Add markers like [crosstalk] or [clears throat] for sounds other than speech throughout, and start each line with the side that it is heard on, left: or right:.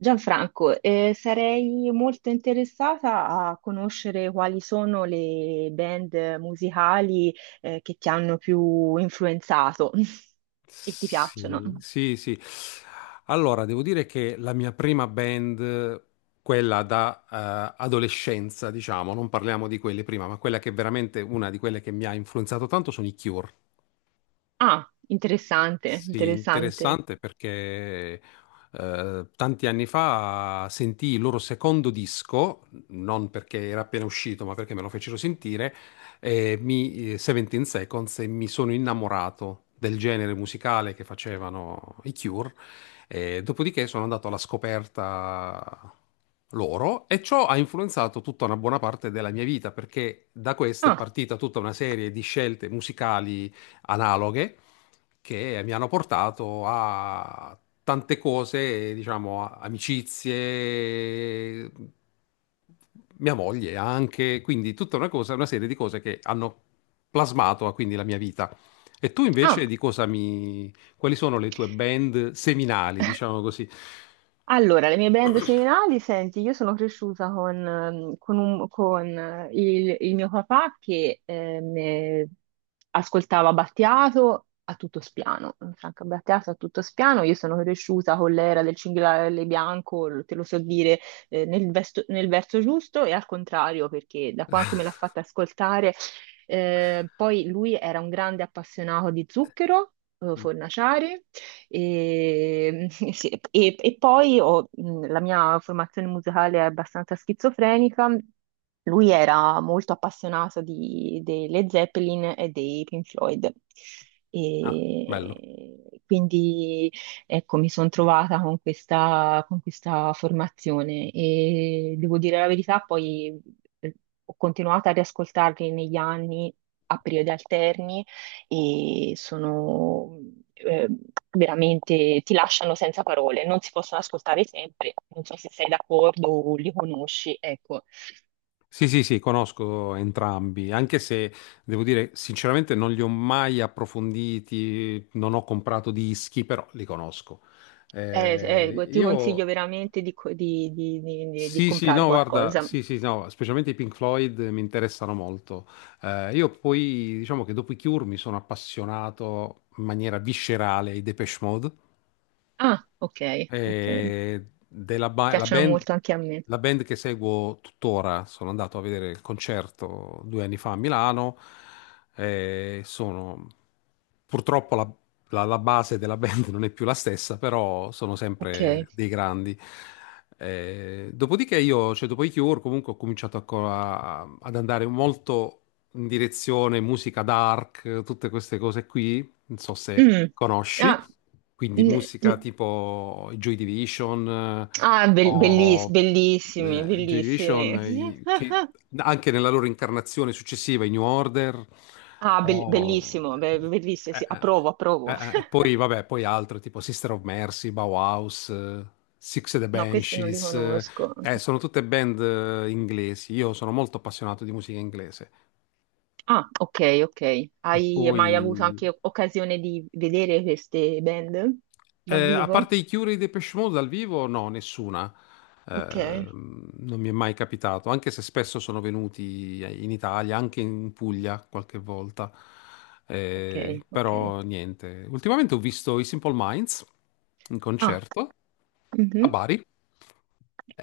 right: Gianfranco, sarei molto interessata a conoscere quali sono le band musicali, che ti hanno più influenzato [laughs] e ti piacciono.
left: Sì, sì, sì. Allora, devo dire che la mia prima band, quella da adolescenza, diciamo, non parliamo di quelle prima, ma quella che è veramente una di quelle che mi ha influenzato tanto sono i Cure.
right: Ah, interessante,
left: Sì,
right: interessante.
left: interessante perché tanti anni fa sentii il loro secondo disco, non perché era appena uscito, ma perché me lo fecero sentire, e mi, 17 Seconds, e mi sono innamorato del genere musicale che facevano i Cure. E dopodiché sono andato alla scoperta loro, e ciò ha influenzato tutta una buona parte della mia vita perché da questa è
right: Ah,
left: partita tutta una serie di scelte musicali analoghe che mi hanno portato a tante cose, diciamo, amicizie, mia moglie anche, quindi tutta una cosa, una serie di cose che hanno plasmato quindi la mia vita. E tu invece
right: ah.
left: di cosa mi... quali sono le tue band seminali, diciamo così?
right: Allora, le mie band seminali, senti, io sono cresciuta con, con, il mio papà che ascoltava Battiato a tutto spiano, Franco Battiato a tutto spiano. Io sono cresciuta con l'era del Cinghiale Bianco, te lo so dire, nel verso giusto e al contrario, perché da quanto me l'ha fatta ascoltare, poi lui era un grande appassionato di Zucchero, Fornaciari. E, [laughs] sì, e poi la mia formazione musicale è abbastanza schizofrenica. Lui era molto appassionato delle Zeppelin e dei Pink Floyd.
left: Ah, bello.
right: E quindi ecco, mi sono trovata con questa formazione e devo dire la verità, poi eh, ho continuato a riascoltarli negli anni a periodi alterni e sono eh, veramente, ti lasciano senza parole, non si possono ascoltare sempre, non so se sei d'accordo o li conosci, ecco.
left: Sì, sì, sì, conosco entrambi, anche se devo dire sinceramente non li ho mai approfonditi, non ho comprato dischi, però li conosco.
right: Eh, ti consiglio
left: Io
right: veramente di, di
left: sì, sì,
right: comprare
left: no, guarda,
right: qualcosa.
left: sì, sì, no, specialmente i Pink Floyd mi interessano molto. Io poi diciamo che dopo i Cure mi sono appassionato in maniera viscerale ai Depeche Mode.
right: Ah, ok, ok,
left: Eh, della ba- la
right: piacciono
left: band,
right: molto anche a me,
left: la band che seguo tuttora, sono andato a vedere il concerto 2 anni fa a Milano. Sono purtroppo la base della band [laughs] non è più la stessa, però sono sempre
right: ok.
left: dei grandi. Dopodiché io, cioè dopo i Cure, comunque ho cominciato ad andare molto in direzione musica dark, tutte queste cose qui, non so se
right: Mm.
left: conosci,
right: Ah,
left: quindi
right: mm,
left: musica
right: mm.
left: tipo i Joy Division
right: Ah,
left: o
right: bellissimi,
left: Joy
right: bellissimi.
left: Division i- che
right: [laughs]
left: anche nella loro incarnazione successiva, i New Order,
right: Ah,
left: o
right: bellissimo, bellissimo,
left: eh,
right: sì,
left: eh,
right: approvo, approvo. [laughs]
left: poi vabbè, poi altre tipo Sister of Mercy, Bauhaus, Six and the
right: No, questi non li
left: Banshees,
right: conosco.
left: sono tutte band inglesi. Io sono molto appassionato di musica inglese.
right: Ah, ok, ok.
left: E
right: Hai
left: poi
right: mai avuto anche occasione di vedere queste band dal
left: eh, a
right: vivo?
left: parte i Cure e i Depeche Mode dal vivo, no, nessuna. Eh,
right: Ok,
left: non mi è mai capitato, anche se spesso sono venuti in Italia, anche in Puglia qualche volta.
right: ok, ok.
left: Però niente. Ultimamente ho visto i Simple Minds in
right: Ah,
left: concerto a
right: mhm,
left: Bari.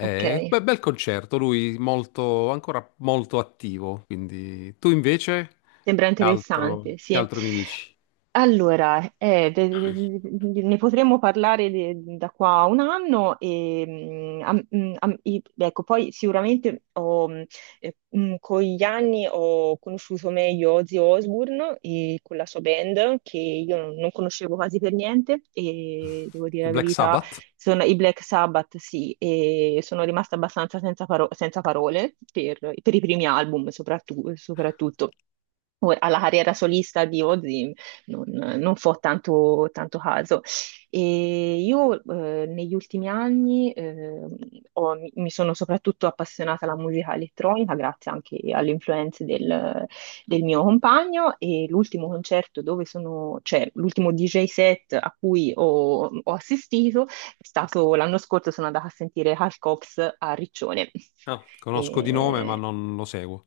right: ok.
left: Beh, bel concerto, lui molto, ancora molto attivo. Quindi tu invece,
right: Sembra interessante,
left: che
right: sì.
left: altro mi dici?
right: Allora, ne potremmo parlare da qua a un anno ecco, poi sicuramente con gli anni ho conosciuto meglio Ozzy Osbourne e con la sua band che io non conoscevo quasi per niente e devo dire
left: Il
right: la
left: Black
right: verità,
left: Sabbath?
right: sono, i Black Sabbath sì, e sono rimasta abbastanza senza parole per i primi album soprattutto. Soprattutto. Ora, alla carriera solista di Ozzy non fo tanto, tanto caso. E io negli ultimi anni mi sono soprattutto appassionata alla musica elettronica, grazie anche alle influenze del mio compagno. E l'ultimo concerto dove sono, cioè l'ultimo DJ set a cui ho, ho assistito è stato l'anno scorso, sono andata a sentire Hal Cox a Riccione.
left: Ah, conosco di nome, ma
right: E-
left: non lo seguo.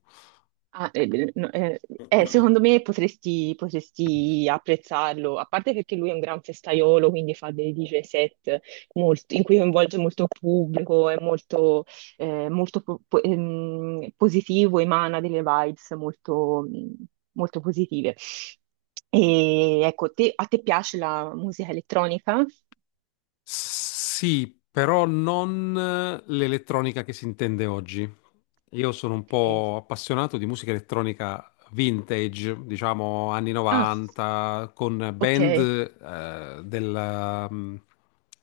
right: Ah, beh, no, secondo me potresti, potresti apprezzarlo, a parte perché lui è un gran festaiolo, quindi fa dei DJ set in cui coinvolge molto pubblico, è molto, positivo, emana delle vibes molto, molto positive. E ecco, a te piace la musica elettronica?
left: Sì, però non l'elettronica che si intende oggi. Io sono un
right: Ok.
left: po' appassionato di musica elettronica vintage, diciamo anni
right: Ah,
left: 90, con
right: ok.
left: band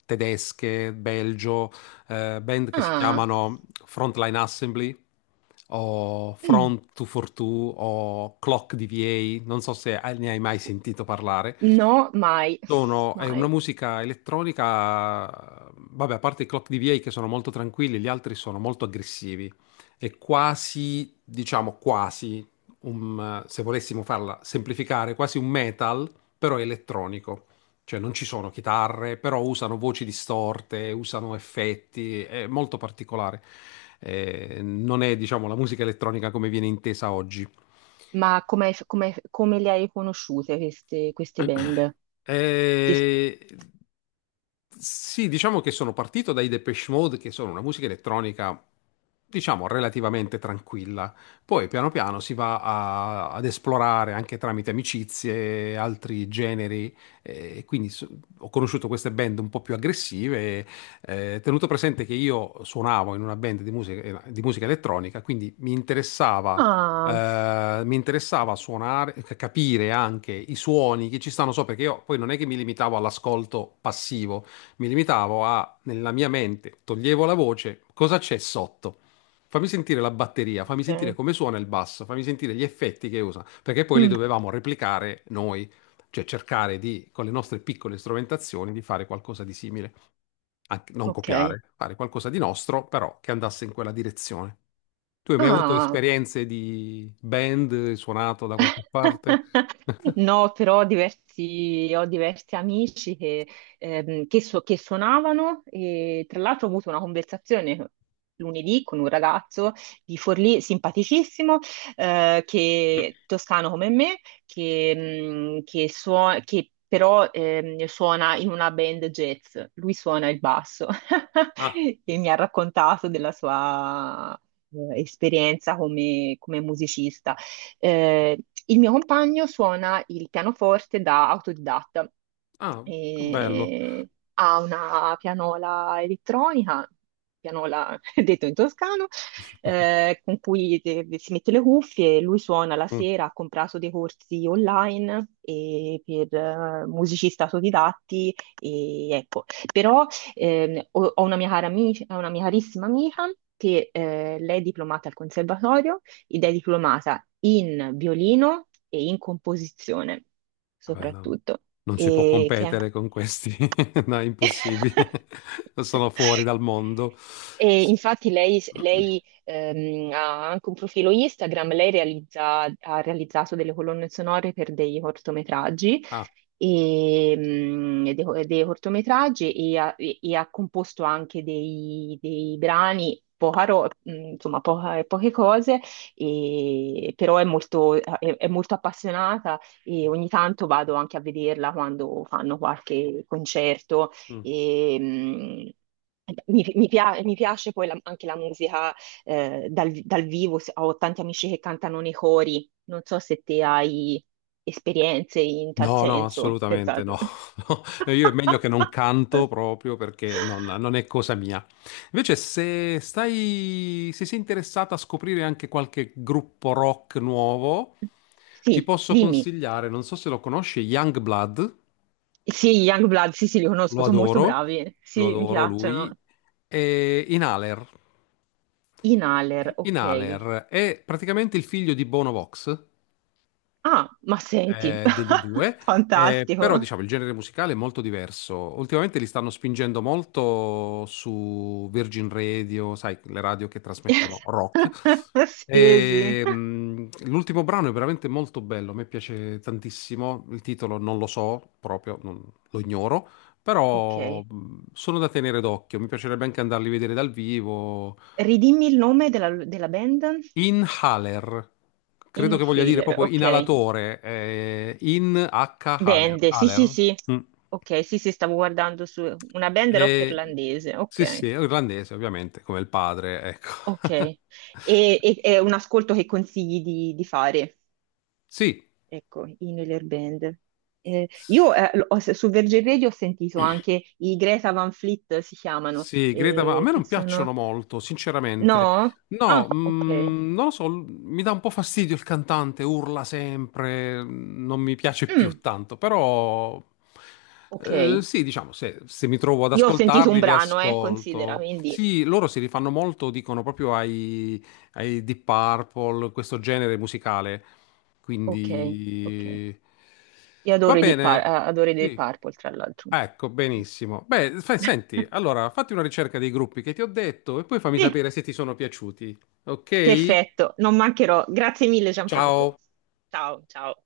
left: tedesche, belgio, band che si
right: Ah,
left: chiamano Frontline Assembly o
right: mm,
left: Front 242 o Clock DVA, non so se ne hai mai sentito parlare.
right: no, mai,
left: Sono, è una
right: mai.
left: musica elettronica, vabbè, a parte i Clock DVA che sono molto tranquilli, gli altri sono molto aggressivi. È quasi, diciamo, quasi, se volessimo farla semplificare, quasi un metal, però è elettronico. Cioè non ci sono chitarre, però usano voci distorte, usano effetti, è molto particolare. Non è, diciamo, la musica elettronica come viene intesa oggi.
right: Ma come, come le hai conosciute queste, queste
left: [clears throat]
right: band? Ti-
left: Eh, sì, diciamo che sono partito dai Depeche Mode, che sono una musica elettronica, diciamo, relativamente tranquilla. Poi piano piano si va ad esplorare anche tramite amicizie, altri generi. Quindi ho conosciuto queste band un po' più aggressive. Eh, tenuto presente che io suonavo in una band di musica elettronica, quindi
right: Ah,
left: mi interessava suonare, capire anche i suoni che ci stanno sopra, perché io poi non è che mi limitavo all'ascolto passivo, mi limitavo a, nella mia mente, toglievo la voce, cosa c'è sotto? Fammi sentire la batteria, fammi sentire
right: ok.
left: come suona il basso, fammi sentire gli effetti che usa, perché poi li
right: Mm,
left: dovevamo replicare noi, cioè cercare di, con le nostre piccole strumentazioni, di fare qualcosa di simile. Anche- non
right: ok.
left: copiare, fare qualcosa di nostro, però che andasse in quella direzione. Tu hai mai avuto
right: Ah,
left: esperienze di band, hai suonato da qualche parte?
right: [laughs]
left: [laughs]
right: no, però ho diversi amici che, che suonavano, e tra l'altro ho avuto una conversazione lunedì con un ragazzo di Forlì, simpaticissimo, che, toscano come me, che, che però suona in una band jazz, lui suona il basso
left: Ah,
right: [laughs] e mi ha raccontato della sua esperienza come musicista. Eh, il mio compagno suona il pianoforte da autodidatta
left: ah, che bello.
right: e ha una pianola elettronica, pianola [laughs] detto in toscano,
left: [laughs]
right: con cui si mette le cuffie, lui suona la
left: Mm,
right: sera, ha comprato dei corsi online e per musicisti autodidatti, e ecco, però ho, ho una mia cara amica, una mia carissima amica che lei è diplomata al conservatorio ed è diplomata in violino e in composizione,
left: vabbè, no,
right: soprattutto.
left: non si può
right: E che
left: competere con questi, [laughs] no, è
right: è? [laughs]
left: impossibile. [laughs] Sono fuori dal mondo.
right: E infatti lei, lei,
left: [clears throat]
right: ha anche un profilo Instagram, ha realizzato delle colonne sonore per dei cortometraggi,
left: Ah,
right: e, dei cortometraggi e ha, e ha composto anche dei, dei brani, poca ro- mm, insomma poca- poche cose, però è molto, è molto appassionata e ogni tanto vado anche a vederla quando fanno qualche concerto.
left: mm.
right: E, mi, mi piace poi anche la musica dal vivo, ho tanti amici che cantano nei cori, non so se te hai esperienze in tal
left: No, no,
right: senso, per
left: assolutamente
right: caso.
left: no. [laughs] No, io è meglio che non
right: [laughs]
left: canto proprio perché non, non è cosa mia. Invece, se stai, se sei interessata a scoprire anche qualche gruppo rock nuovo, ti
right: Sì,
left: posso
right: dimmi.
left: consigliare, non so se lo conosci, Youngblood,
right: Sì, Youngblood, sì, sì, li conosco,
left: lo
right: sono molto
left: adoro,
right: bravi,
left: lo
right: sì, mi
left: adoro lui,
right: piacciono.
left: e Inhaler.
right: Inhaler, ok.
left: Inhaler è praticamente il figlio di Bono Vox,
right: Ah, ma senti,
left: degli U2,
right: [laughs]
left: però
right: fantastico.
left: diciamo il genere musicale è molto diverso. Ultimamente li stanno spingendo molto su Virgin Radio, sai, le radio che trasmettono
right: [laughs]
left: rock.
right: Sì, sì.
left: E, l'ultimo brano è veramente molto bello, a me piace tantissimo. Il titolo non lo so proprio, lo ignoro, però
right: Ok.
left: sono da tenere d'occhio. Mi piacerebbe anche andarli a vedere dal vivo.
right: Ridimmi il nome della, della band?
left: Inhaler, credo che voglia dire
right: Inhaler,
left: proprio
right: ok.
left: inalatore, in H Haler.
right: Band, sì, sì,
left: Haler.
right: sì.
left: Mm.
right: Ok, sì, sì, stavo guardando su una band rock
left: E-
right: irlandese,
left: sì,
right: ok.
left: sì, è irlandese ovviamente, come il padre, ecco.
right: Ok.
left: [laughs]
right: E, è un ascolto che consigli di fare,
left: Sì,
right: ecco, Inhaler Band. Io su Virgin Radio ho sentito anche i Greta Van Fleet, si chiamano,
left: sì, Greta, Van- a me
right: che
left: non
right: sono...
left: piacciono molto, sinceramente.
right: No?
left: No,
right: Ah, ok.
left: mm, non lo so, l- mi dà un po' fastidio il cantante, urla sempre, non mi piace più
right: Mm,
left: tanto, però
right: ok.
left: sì, diciamo, se, se mi trovo ad
right: Io ho sentito un
left: ascoltarli, li
right: brano, considera,
left: ascolto.
right: quindi...
left: Sì, loro si rifanno molto, dicono proprio ai, ai Deep Purple, questo genere musicale.
right: Ok, ok.
left: Quindi
right: Io
left: va
right: adoro i
left: bene.
right: adoro i Deep
left: Sì.
right: Purple, tra l'altro.
left: Ah, ecco, benissimo. Beh, senti,
right: [laughs]
left: allora fatti una ricerca dei gruppi che ti ho detto e poi fammi
right: Sì.
left: sapere se ti sono piaciuti. Ok?
right: Perfetto, non mancherò. Grazie mille, Gianfranco.
left: Ciao.
right: Ciao, ciao.